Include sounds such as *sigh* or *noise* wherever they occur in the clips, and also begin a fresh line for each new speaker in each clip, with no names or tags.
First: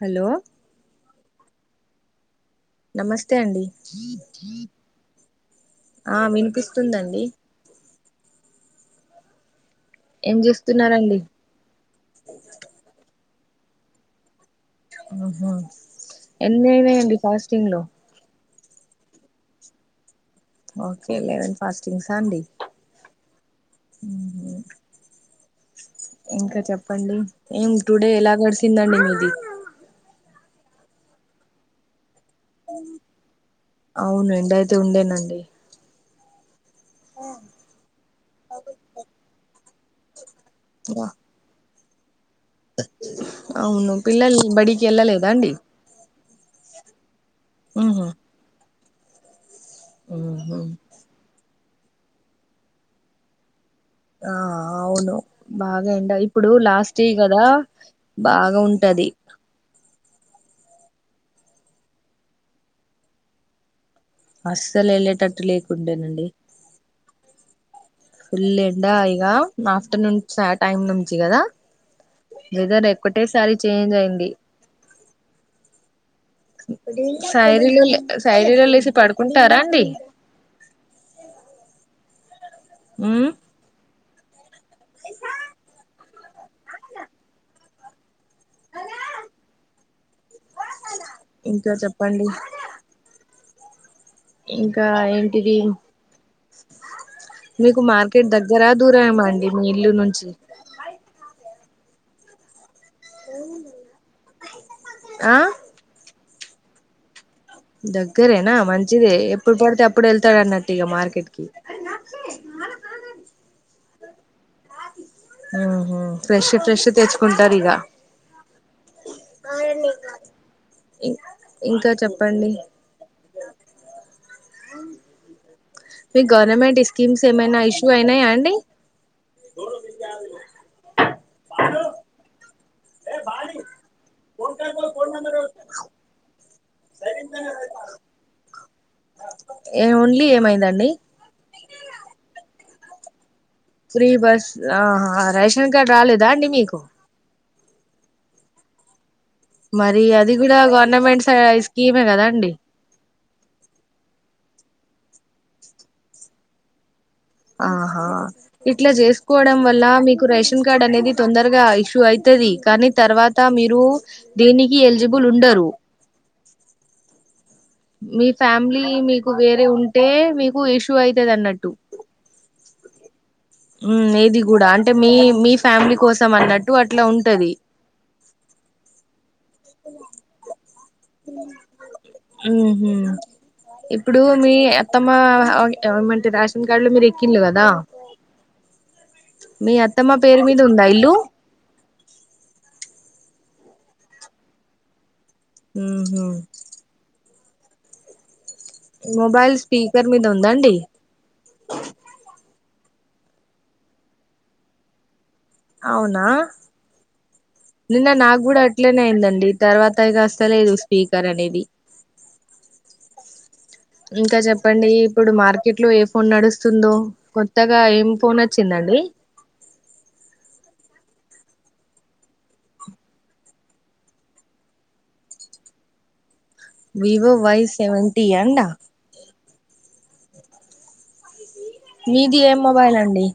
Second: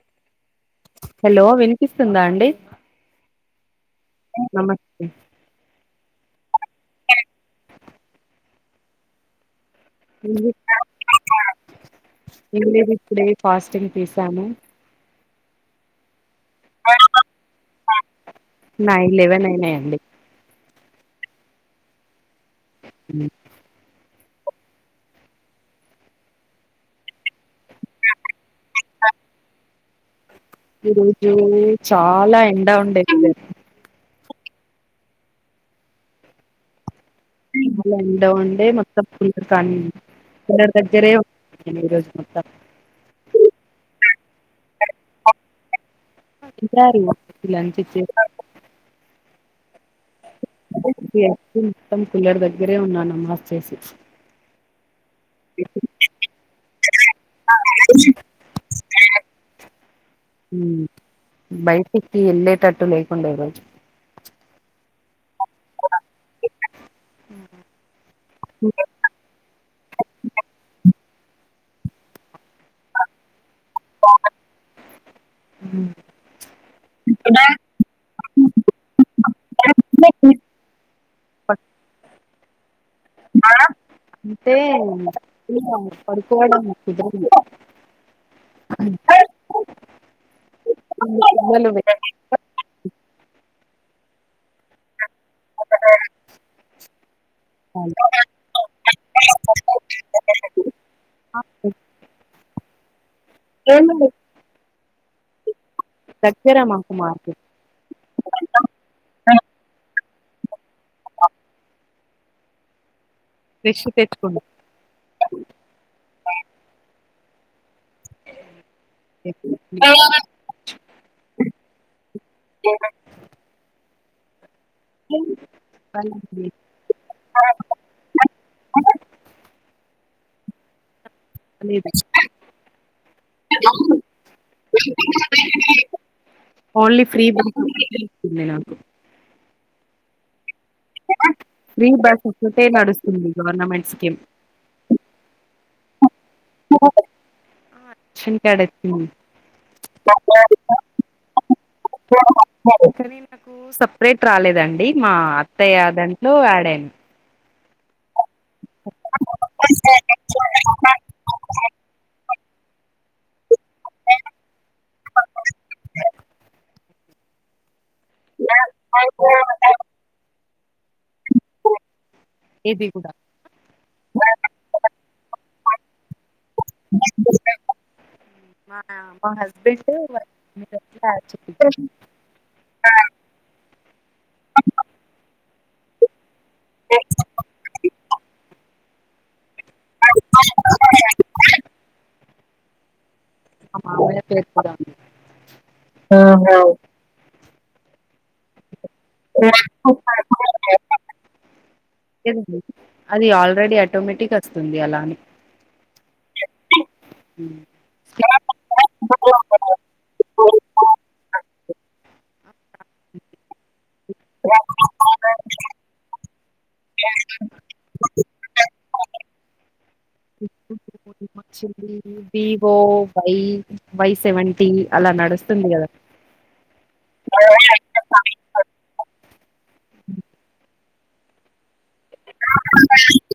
Hello
hello వినిపిస్తుందా అండి
నమస్తే అండి
నమస్తే
ఆ వినిపిస్తుందండి
*inaudible*
ఏం చేస్తున్నారండి
ఏం లేదు ఇప్పుడే ఫాస్టింగ్ తీశాను
ఊహూ ఎన్లేమయ్యింది ఫాస్టింగ్ లో
నయ్ లెవెన్ అయినా అండి
ఓకే లెవెన్ ఫాస్టింగ్సా అండి
*inaudible*
ఊ ఇంకా చెప్పండి ఏం టుడే ఎలా గడిసిందండి మీది
ఈ రోజు చాలా ఎండ ఉండే
అవును అండి అయితే ఉండేనండి
ఎండ ఉండే మొత్తం ఫు కాన్ కలడ తగ్జ రే ఈ రోజు మొత్తం
అవును పిల్లలు బడికి వెళ్ళలేదా అండి
ఇరారి పిలాన్ చిచ్చే
ఉహు ఉహు
యతిన్ మొత్తం కుల్లర్ దగ్గరే ఉన్నానమ్మా ఆఫ్ చేసి
ఆ అవును బాగా ఎండ ఇప్పుడు లాస్ట్ కదా బాగా ఉంటది
ఉ బైటికి ఏళ్ళే తట్టు లేకుండవా
అస్సలు ఏళ్ళే తట్టు లేకుండే నండి ఫుల్ ఎండా ఇగ ఆఫ్టర్నూన్ టైమ్ ఉ చ్చి గదా వెదర్ ఎక్కటేసారి చేంజ్ అయింది శైరలో శైరీలో లేసి పడుకుంటారా అండి ఉమ్
ఆ ఏ ఒక కోడుముట్టిదన్ *unintelligible*
ఇంకా
వెలువే
చెప్పండి ఇంకా ఏంటిది మీకు మార్కెట్ దగ్గర దురమా అండి మీ ఇల్లు నుంచి
ఓ ఏమండి
ఆ
దగ్గర మాకు మార్కెట్
దగ్గరైనా మంచిదే ఎప్పుడూ పడితే అప్ ప్పుడు వెళతాన్నాడు ఇగ మార్కెట్కి ఛీ నాలో కనత్
ఇషి తెచ్చుకోండి
కొంటారు ఇగ ఇంకా చెప్పండి మీ గవర్నమెంట్ ఇస్కీమ్స్ ఏమైనా ఇష్యూ అయినయా ఆండీ జవుల్ల
*inaudible* *inaudible* ఓన్లీ ఫ్రీ బ *unintelligible* నాకు
ఏ ఓన్లీ ఏమైందా
మీ బస్ ఇచ్చ అంటే నడుస్తుంది గవర్నమెంట్
ఫ్రీ
స్కీమ్
బస్ ఆహా రేషన్ ఇంకా రాలేదా అండి మీకు
ఆ క్షన్ కాడ్ చ్చున్
మరి అది కూడా గవర్నమెంట్ స స్కీమే కదా అండి
కానీ నాకు సపరేట్ రాలేదండి మా అత్తయ్య దాంట్లో యాడ్ అయాన్
ఆహా ఇట్ల చేసుకోవడం వల్ల మీకు రేషన్ కార్డ్ అనేది, తొందరగా ఇష్యూ అయితది కానీ. తర్వాత మీరు దీనికి ఎలిజిబుల్ ఉండరు మీ ఫ్యామిలీ మీకు వేరే ఉంటే మీ కు ఇష్యూ అయితది అన్నట్టు
ఇది కూడా
ఉమ్ ఇది కూడా అంటే మీ మ్ మీ ఫ్యామిలీ కోసం అన్నట్ టు అట్లా ఉంటది
మా మా హస్బెండ్ మా
హు హుమ్ ఇప్పుడు మీ అత్తమ్మ ఎవరి మంట్ రాశ్ ఇంకాళ్ళు మీరు ఎక్కిల్లు కదా మీ అత్తమ్మ పేరు మీద ఉందా ఇల్లు
మా మామయ్య పేరు మీద ఉంది
హు హూ మొబైల్ స్పీకర్ మీద ఉందా అండి
లేదండి అది ఆల్రెడీ ఆటోమెటిక్ వస్తుంది అలా
అవునా నిన్న నాకు గుడా అట్లనే అయిందండి తర్వాత ఇగ అస్తలేదు స్పీకర్ అనేది ఇంకా చెప్పండి ఇప్పుడు మార్కెట్ లో ఏ ఫోన్ నడుస్తుంది దో కొత్తగా ఏం ఫోన్ వచ్చిందండి
వివో వై వై సెవెంటీ అలా నడుస్తుంది కదా
వివో వై సెవెంటీ అండా మీది ఏం మొబైల్ అండి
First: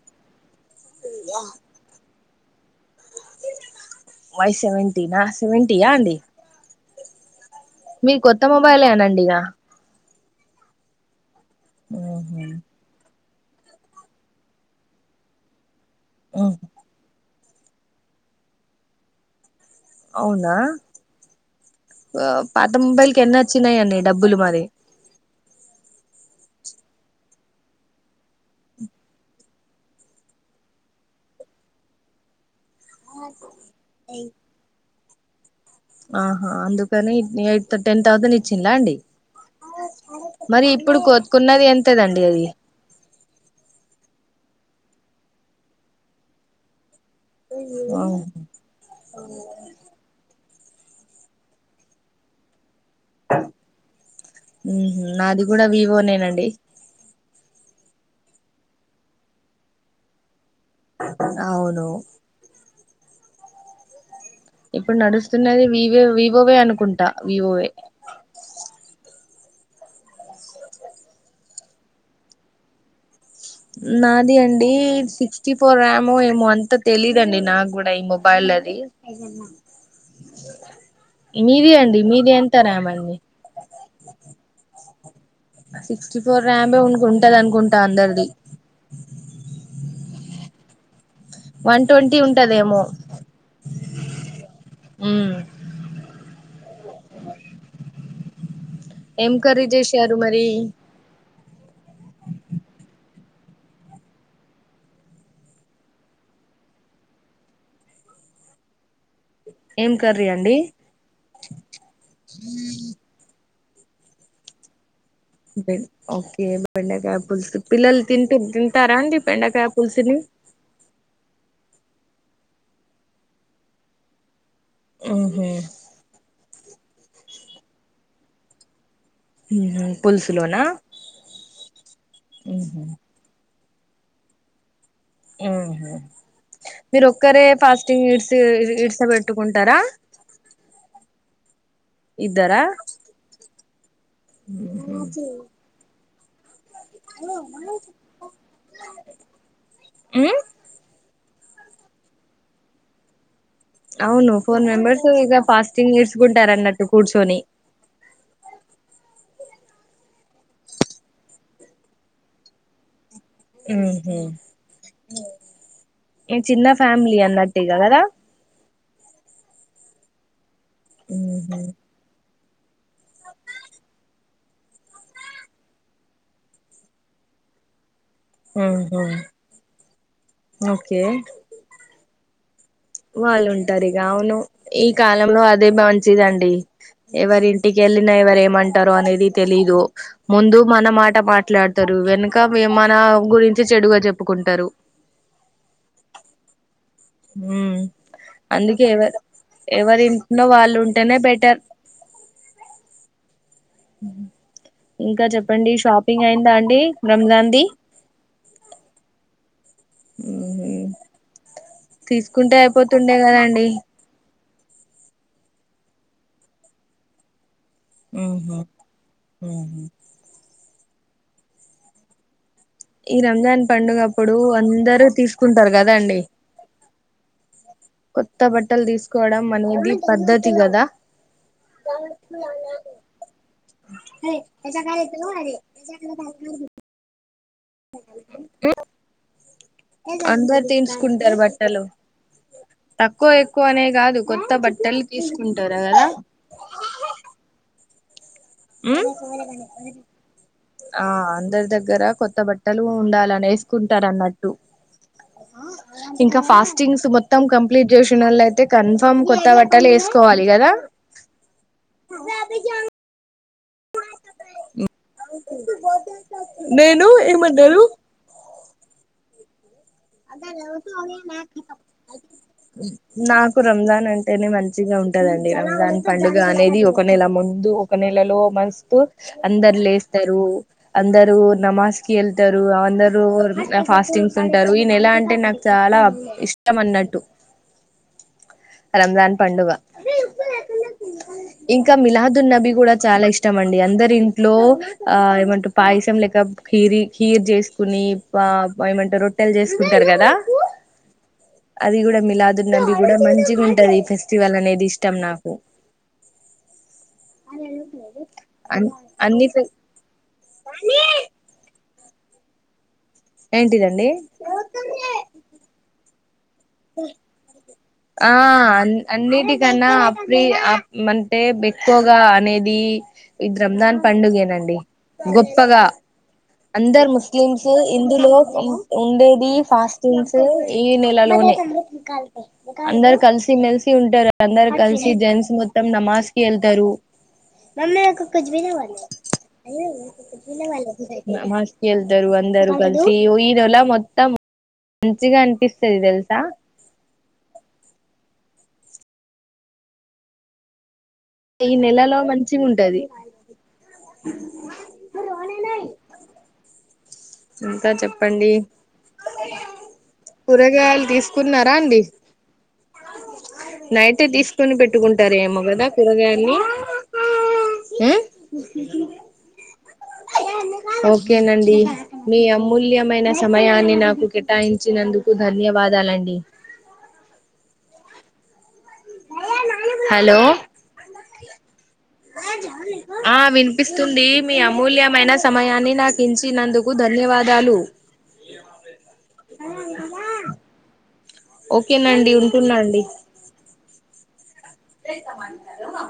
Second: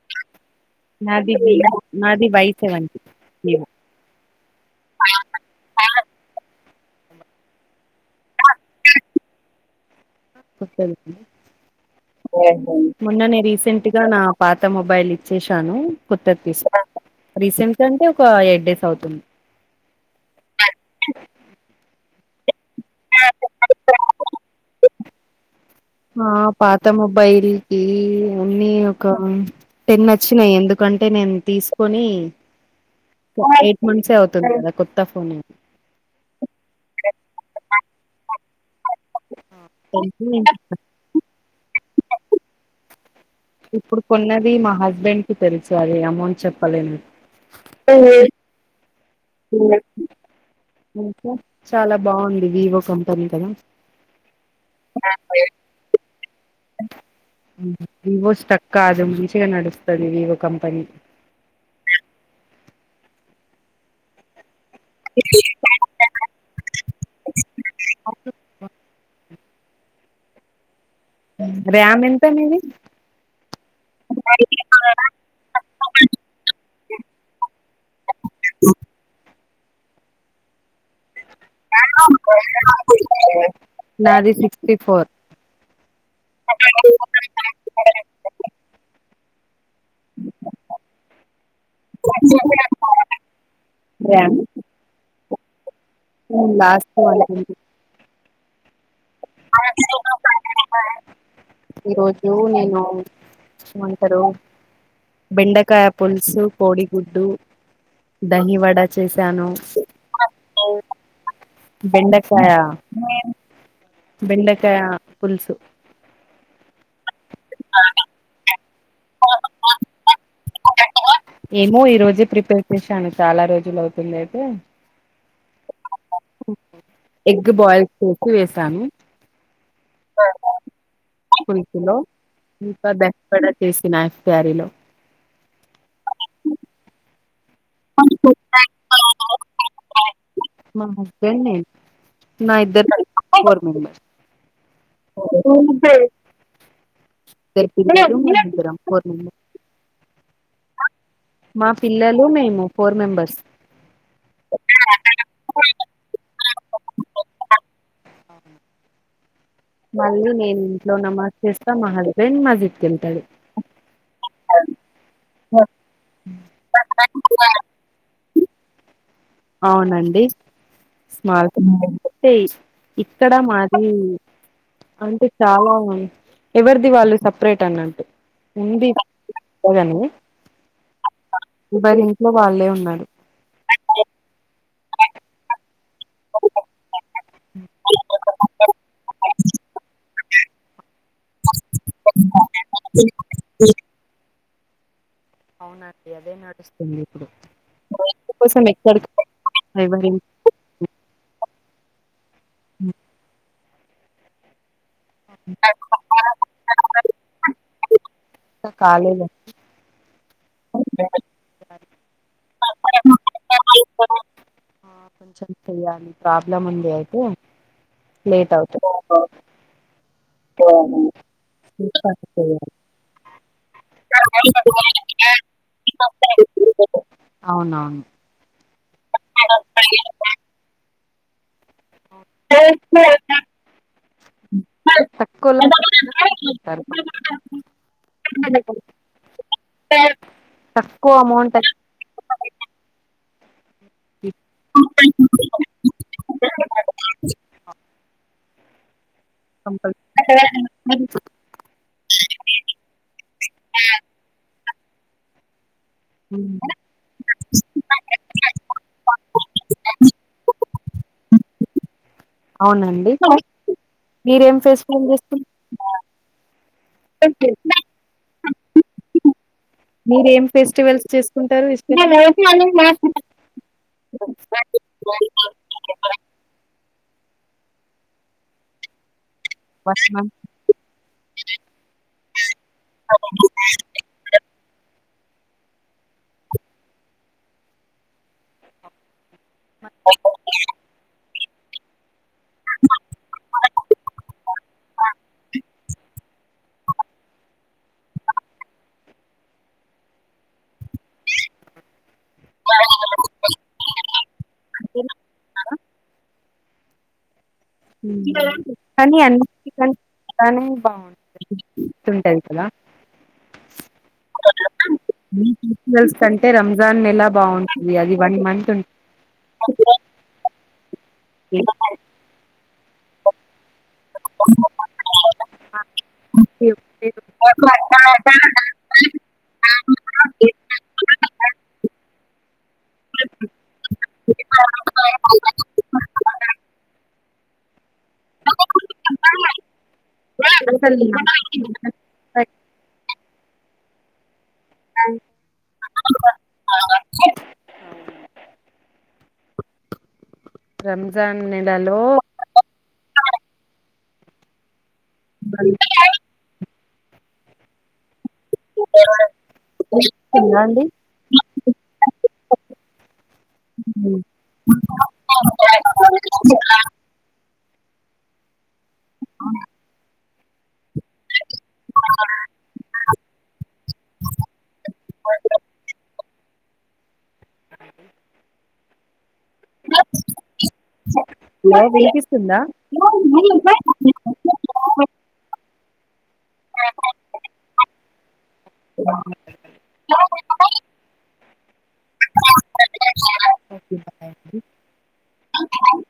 అది వై సెవెంటీ వివో
వై సెవెంటినా సెవెంటియా అండి మీ కొత్త మొబైలేనండి ఇగ
కొత్తది మొన్ననే రీసెంట్ గా నా పాత మొబైల్ ఇచ్చేశాను కుత్త తీ స రీసెంట్గా అంటే ఒక ఎయిట్ డేస్ అవుతుంది
అవునా పతంబైలు ఎన్నోచ్చినై అనే డబ్బులు మరి
ఆ పాత మొబైల్కి, అన్నీ ఒక టెన్ వచ్చినాయి ఎందుకంటే నేను తీసుకొని ఎయిట్ మంత్స్ హె అవుతది కదా కొ టఫ్ ఉం
ఆహా అందుకని ఎయిట్ టెన్ థౌసండ్ ఇచ్చిందిలా అండి మ
టెన్
మరి ఇప్పుడు కోతుకున్నది ఎంతదండి అది
ఇప్పుడు కొన్నది మా హస్బెండ్ కి తెలుసు అది అమౌంట్ చెప్పలేని
ఆ
చాలా బాగుంది వివ
మ్ నాది కూడా వివోనే నం
వివో స్టక్ కాదేమో మంచిగా నడుస్తాది వివో కంపెనీ
అవును ఇప్పుడు నడుస్తున్నది వివే వివోవే అనుకుంటా వివోవే
ర్యామ్ ఎంత మీది
నాది అండి సిక్స్టీ ఫోర్ ర్యామ్ ఏమో అంత తెలీదండి, నాకు కూడా ఈ మొబైల్ అది మీది అండి మీది ఎంత ర్యామ్ అండి
నాది సిక్స్టీ ఫోర్
సిక్స్టీ ఫోర్ ర్యామే ఉ ఉంటది అనుకుంటా అందరిది వన్ ట్వంటీ ఉంటదేమో
ర్యామ్ లాస్ట్ అనుకుంట
ఏం కర్రీ చేసారు మరీ
ఈరోజు నేను ఏమంటారు బెండకాయ పుల్స్ కోడిగుడ్డు దహి వడ చేసి
ఏం కర్రీ అండి
బెండకాయ బెండకాయ పులుసు
బెడ్ ఓకే *unintelligible* బెండకాయ పుల్సు పిల్లలు తింటు తింటారా అండి బెండకాయ పుల్సుని
ఏమో ఈ రోజే ప్రిపేర్ చేశాను చాలా రోజులవుతుంది అయితే
*unintelligible*
ఎగ్ బాయిల్ చేసి వేసాను
పులుసులోనా
పులుసులో ఇంకా దహి వడ చేసిన ప్యారీలో
ఊహూ మీరొక్కరే ఫాస్టింగ్ ఇడ్స్ ఇడ్సబెట్టుకుంటారా
మా హస్బెండ్ నేను నా
ఇద్దారా
ఇద్దరు కలిపి ఫోర్ మెంబర్స్ ఊ *unintelligible*
మ్మ్
మా పిల్లలు మేము ఫోర్ మెంబర్స్
అవును ఫోర్ మెంబెర్స్ ఇగ ఫాస్టింగ్ చేసుకుంటారన్నట్టు కూర్చొని
మళ్ళీ నేను ఇంట్లో నమాజ్ చేస్తా మా హస్బెండ్ మజీద్ కెళ్తాడు
మ్ హూ ఇగ చిన్న ఫ్యామిలీ అన్నట్టే కద
అవునండి స్మాల్
ఉహు
టే ఇక్కడ మాది అంటే చాలా ఎవరిది వాళ్ళు సపరేట్ అన్నట్టు ఉంది
ఉహు ఓకే
*unintelligible* లో వాళ్ళే ఉన్
వాళ్ళు ఉంటారు ఇగ అవును ఈ కాలంలో అదే మంచిదండి ఎవరి ఇంటికెళ్ళినా ఎవరు ఏమంటారో అనేది తెలీదు ముందు మన మా ట మాట్లాడతారు వెనుక మన గురించి చెడుగా చెప్పుకుం టరు
అవునండీ అదే నడుస్
హ్మ్మ్ అందుకే
ఎక్కడికి
ఎవరు
ఎవరి
ఎవరింట్లో వాళ్ళు ఉంటేనే బెటర్ *inaudible* ఇంకా చెప్పండి షాపింగ్ అయిందా అండి రంజాన్ ది.
కాలేదు
అ *unintelligible* తీసుకుంటే అయిపోతుండే కదాండి.
ఆ, కొంచెం చెయ్యాలి ప్రాబ్లమ్ ఉంది. అయితే లేట్
ఉహు
అవుతూ
ఉహు
ఇ *unintelligible*
ఈ రంజాన్ పండుగ ఇప్పుడూ అందరూ తీసుకుంటారు కదా అండి.
అవునవును
కొత్త బట్టలు తీసుకోవడం అనేది పద్ధతి కదా. *unintelligible* హెయ్ నిజంగానే తిను మరి.
తక్కువలో తారు *unintelligible*
అందరు
తక్కువ
తీసుకుంటారు.
అమౌంట్
బట్టలు త కో తక్కువ అనే కాదు. కొత్త బట్టలు తీసుకుంటారా కదా. మ్
కంపల్
ఆ
అది
అందరి దగ్గర కొత్త బట్టలు ఉండాలని వేసుకుంటారు అన్నట్టు. ఆ ఇంకా ఫాస్టింగ్స్ మొత్తం కంప్లీట్ చేసినోళ్లయితే, అయితే కన్ఫామ్ కొత్త బట్టాలు వేసుకోవాలి కదా.
అవునండి *unintelligible* మీరేం ఫెస్టివల్ చేసుకు
*unintelligible* నేను ఇ మండలు
మీరేం ఫెస్టివల్స్ చేసుకుంటారు ఇష్టంగా వస్తున్నాం.
*unintelligible* నాకు రంజాన్ అంటేనే మంచిగా ఉంటదండి. రంజాన్ పండుగ అనేది ఒక ఒక నెల ముందు ఒక నెలలో మస్తు అందరు లేస్తారు. అందరూ నమాజ్ కి వెళ్తారు. అందరూ ఫాస్టింగ్స్ ఉంటారు. నేను ఎలా అంటే నాకు చాలా ఇష్టం అన్నట్టు. రంజాన్ పండుగ *unintelligible* ఇంకా మీలాద్. న్నవి కూడా చాలా ఇష్టం అండి. అందరి ఇంట్లో ఆ ఏమంటరు పాయసం లేక ఖీరీ ఖీర్ చేసుకొని బా ఏమంటరు స్ రొట్టెల్ చే కుంటారు కదా అది కూడా మిలాదున్నబీ కూడా మంచిగా ఉంటది. ఈ ఫెస్టివల్ అనేది ఇష్టం నాకు.
*unintelligible*
అన్
కానీ
అన్నిటి
అన్నిన బానే బాగుంటుంది. ఉంటాయితలా
ఏంటి ఇదండి
స
ఆ
మంత్ ఉంటుంది
అన్నిటికన్నా అప్రి మంతే ఎక్కువగా అనేది ఇద్ రంజాన్ పండుగేనండి గొప్పగా అందరు ముస్లిమ్స్ హిందువులు ఉండేది ఫాస్టీన్స్ ఈ నెలలోనే అందరు కలిసి మెలిసి ఉంటారు. అందరు కలిసి జెంట్స్ మొత్తం నమాజ్ కి వెళ్తారు. మమ్మ కుజబనా వాా అ కునా వాా
అసలు
నమజ్కి వెళ్తరు అందరు కల్సి య్యో ఇదోలా మొత్తం మంచిగా అనిపిస్తది తెలుసా
రం
ఈ నెలలో మంచిగ ఉంటది
బ
ఎంత చెప్ప చెప్పండి
తిన్నా అండి
కూరగాయలు తీసుకున్నారా అండి.
ఉ
నైట్ తీసుకొని పెట్టుకుంటారేమో, కదా కూరగాయలని. ఊ
ఆ
ఓకేనండి మీ అమూల్యమైన
హలో
సమయాన్ని నాకు కేటాయించినందుకు ధన్యవాదాలండి
అ
హలో
వినిపిస్తుందా
ఆ
ఓకే బాయ్
వినిపిస్తుంది. మీ అమూల్యమైన సమయాన్ని నాకు పిలిచినందుకు ధన్యవాదాలు ఓకేనండి. ఉంటున్నా అండి.
థాంకు
రాతమాతారు